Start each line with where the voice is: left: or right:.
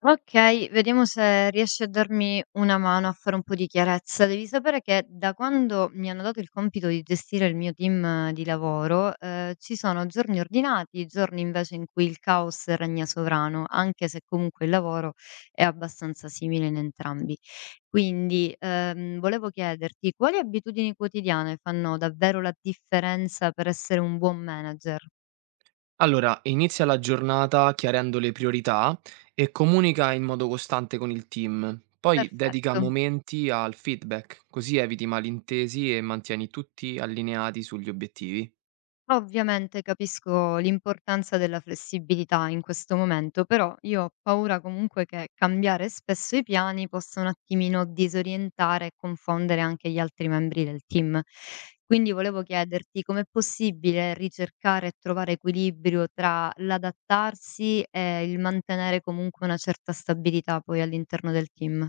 left: Okay, vediamo se riesci a darmi una mano a fare un po' di chiarezza. Devi sapere che da quando mi hanno dato il compito di gestire il mio team di lavoro, ci sono giorni ordinati, giorni invece in cui il caos regna sovrano, anche se comunque il lavoro è abbastanza simile in entrambi. Quindi, volevo chiederti quali abitudini quotidiane fanno davvero la differenza per essere un buon manager?
right: Allora, inizia la giornata chiarendo le priorità e comunica in modo costante con il team. Poi dedica
left: Perfetto.
right: momenti al feedback, così eviti malintesi e mantieni tutti allineati sugli obiettivi.
left: Ovviamente capisco l'importanza della flessibilità in questo momento, però io ho paura comunque che cambiare spesso i piani possa un attimino disorientare e confondere anche gli altri membri del team. Quindi volevo chiederti com'è possibile ricercare e trovare equilibrio tra l'adattarsi e il mantenere comunque una certa stabilità poi all'interno del team.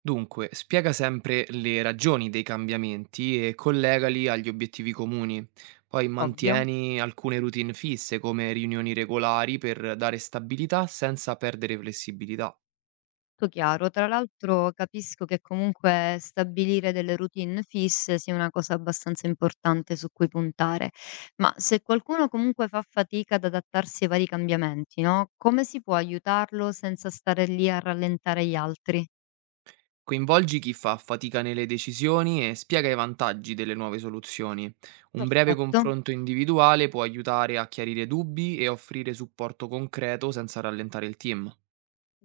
right: Dunque, spiega sempre le ragioni dei cambiamenti e collegali agli obiettivi comuni. Poi
left: Ovvio.
right: mantieni alcune routine fisse come riunioni regolari per dare stabilità senza perdere flessibilità.
left: Tutto chiaro. Tra l'altro capisco che comunque stabilire delle routine fisse sia una cosa abbastanza importante su cui puntare, ma se qualcuno comunque fa fatica ad adattarsi ai vari cambiamenti, no? Come si può aiutarlo senza stare lì a rallentare gli altri?
right: Coinvolgi chi fa fatica nelle decisioni e spiega i vantaggi delle nuove soluzioni. Un breve
left: Perfetto.
right: confronto individuale può aiutare a chiarire dubbi e offrire supporto concreto senza rallentare il team.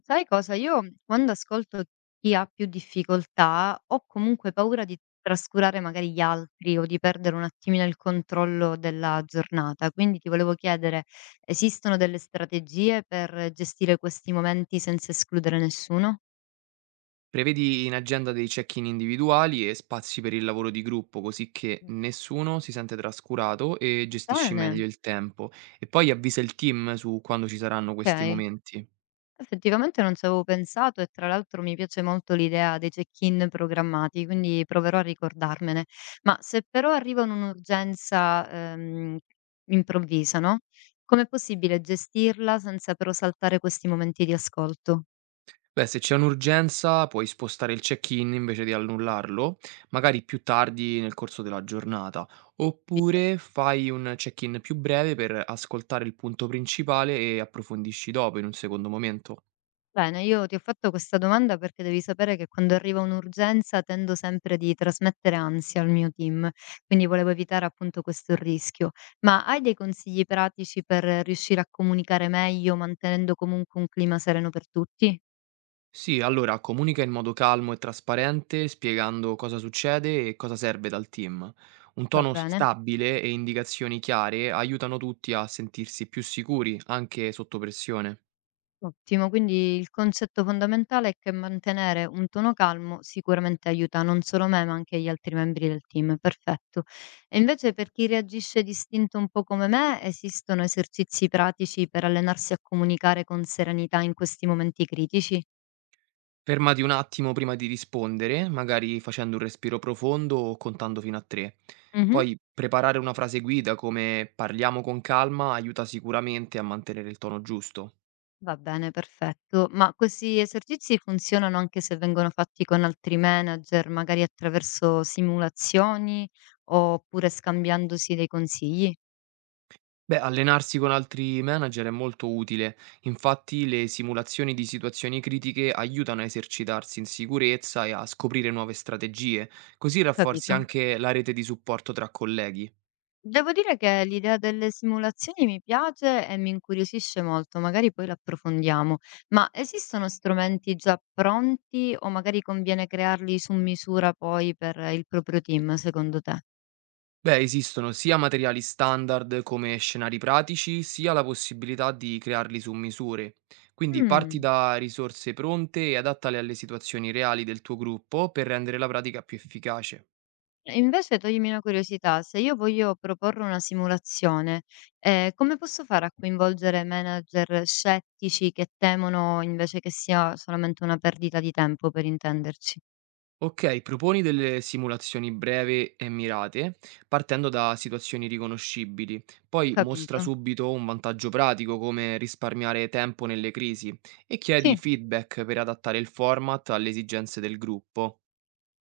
left: Sai cosa? Io quando ascolto chi ha più difficoltà, ho comunque paura di trascurare magari gli altri o di perdere un attimino il controllo della giornata. Quindi ti volevo chiedere, esistono delle strategie per gestire questi momenti senza escludere nessuno?
right: Prevedi in agenda dei check-in individuali e spazi per il lavoro di gruppo, così che nessuno si sente trascurato e gestisci
left: Bene,
right: meglio il tempo. E poi avvisa il team su quando ci saranno questi
left: ok.
right: momenti.
left: Effettivamente non ci avevo pensato e tra l'altro mi piace molto l'idea dei check-in programmati, quindi proverò a ricordarmene. Ma se però arriva un'urgenza improvvisa, no? Com'è possibile gestirla senza però saltare questi momenti di ascolto?
right: Beh, se c'è un'urgenza puoi spostare il check-in invece di annullarlo, magari più tardi nel corso della giornata, oppure fai un check-in più breve per ascoltare il punto principale e approfondisci dopo in un secondo momento.
left: Bene, io ti ho fatto questa domanda perché devi sapere che quando arriva un'urgenza tendo sempre di trasmettere ansia al mio team, quindi volevo evitare appunto questo rischio. Ma hai dei consigli pratici per riuscire a comunicare meglio mantenendo comunque un clima sereno per tutti?
right: Sì, allora comunica in modo calmo e trasparente, spiegando cosa succede e cosa serve dal team. Un
left: Va
right: tono
left: bene?
right: stabile e indicazioni chiare aiutano tutti a sentirsi più sicuri, anche sotto pressione.
left: Ottimo, quindi il concetto fondamentale è che mantenere un tono calmo sicuramente aiuta non solo me, ma anche gli altri membri del team. Perfetto. E invece per chi reagisce distinto un po' come me, esistono esercizi pratici per allenarsi a comunicare con serenità in questi momenti critici?
right: Fermati un attimo prima di rispondere, magari facendo un respiro profondo o contando fino a 3.
left: Mhm.
right: Poi preparare una frase guida come "parliamo con calma" aiuta sicuramente a mantenere il tono giusto.
left: Va bene, perfetto. Ma questi esercizi funzionano anche se vengono fatti con altri manager, magari attraverso simulazioni oppure scambiandosi dei consigli?
right: Beh, allenarsi con altri manager è molto utile, infatti le simulazioni di situazioni critiche aiutano a esercitarsi in sicurezza e a scoprire nuove strategie, così
left: Ho
right: rafforzi
left: capito.
right: anche la rete di supporto tra colleghi.
left: Devo dire che l'idea delle simulazioni mi piace e mi incuriosisce molto, magari poi l'approfondiamo. Ma esistono strumenti già pronti o magari conviene crearli su misura poi per il proprio team, secondo te?
right: Beh, esistono sia materiali standard come scenari pratici, sia la possibilità di crearli su misure. Quindi parti
left: Mm.
right: da risorse pronte e adattale alle situazioni reali del tuo gruppo per rendere la pratica più efficace.
left: E invece toglimi una curiosità, se io voglio proporre una simulazione, come posso fare a coinvolgere manager scettici che temono invece che sia solamente una perdita di tempo, per intenderci?
right: Ok, proponi delle simulazioni breve e mirate, partendo da situazioni riconoscibili. Poi mostra
left: Capito?
right: subito un vantaggio pratico come risparmiare tempo nelle crisi e chiedi
left: Sì.
right: feedback per adattare il format alle esigenze del gruppo.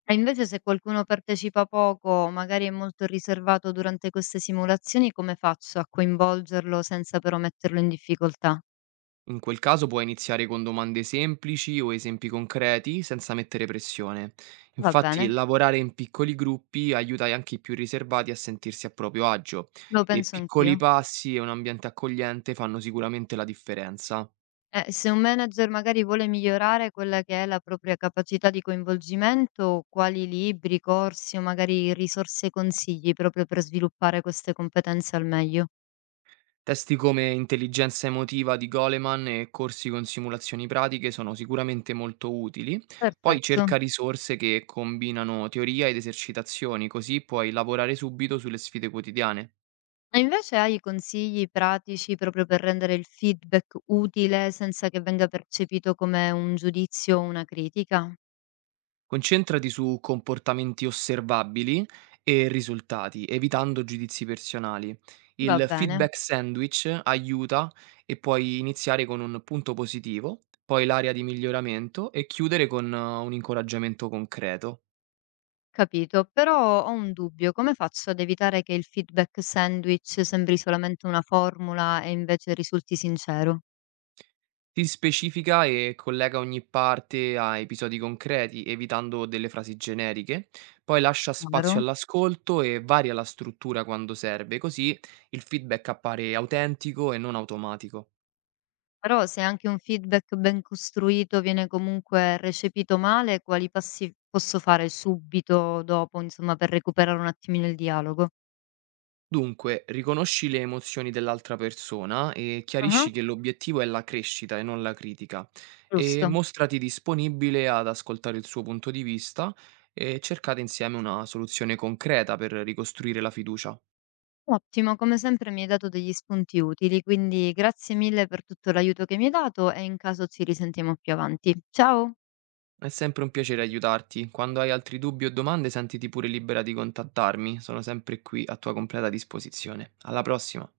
left: E invece se qualcuno partecipa poco, magari è molto riservato durante queste simulazioni, come faccio a coinvolgerlo senza però metterlo in difficoltà?
right: In quel caso puoi iniziare con domande semplici o esempi concreti senza mettere pressione.
left: Va
right: Infatti,
left: bene,
right: lavorare in piccoli gruppi aiuta anche i più riservati a sentirsi a proprio agio
left: lo
right: e
left: penso
right: piccoli
left: anch'io.
right: passi e un ambiente accogliente fanno sicuramente la differenza.
left: Se un manager magari vuole migliorare quella che è la propria capacità di coinvolgimento, quali libri, corsi o magari risorse e consigli proprio per sviluppare queste competenze al meglio?
right: Testi come Intelligenza emotiva di Goleman e corsi con simulazioni pratiche sono sicuramente molto utili. Poi
left: Perfetto.
right: cerca risorse che combinano teoria ed esercitazioni, così puoi lavorare subito sulle sfide quotidiane.
left: E invece hai consigli pratici proprio per rendere il feedback utile senza che venga percepito come un giudizio o una critica?
right: Concentrati su comportamenti osservabili e risultati, evitando giudizi personali.
left: Va
right: Il
left: bene,
right: feedback sandwich aiuta e puoi iniziare con un punto positivo, poi l'area di miglioramento e chiudere con un incoraggiamento concreto.
left: capito, però ho un dubbio, come faccio ad evitare che il feedback sandwich sembri solamente una formula e invece risulti sincero?
right: Si specifica e collega ogni parte a episodi concreti, evitando delle frasi generiche, poi lascia spazio
left: Chiaro?
right: all'ascolto e varia la struttura quando serve, così il feedback appare autentico e non automatico.
left: Però se anche un feedback ben costruito viene comunque recepito male, quali passi posso fare subito dopo, insomma, per recuperare un attimino il dialogo?
right: Dunque, riconosci le emozioni dell'altra persona e chiarisci
left: Ah.
right: che l'obiettivo è la crescita e non la critica, e
left: Giusto.
right: mostrati disponibile ad ascoltare il suo punto di vista e cercate insieme una soluzione concreta per ricostruire la fiducia.
left: Ottimo, come sempre mi hai dato degli spunti utili, quindi grazie mille per tutto l'aiuto che mi hai dato e in caso ci risentiamo più avanti. Ciao!
right: È sempre un piacere aiutarti. Quando hai altri dubbi o domande, sentiti pure libera di contattarmi, sono sempre qui a tua completa disposizione. Alla prossima!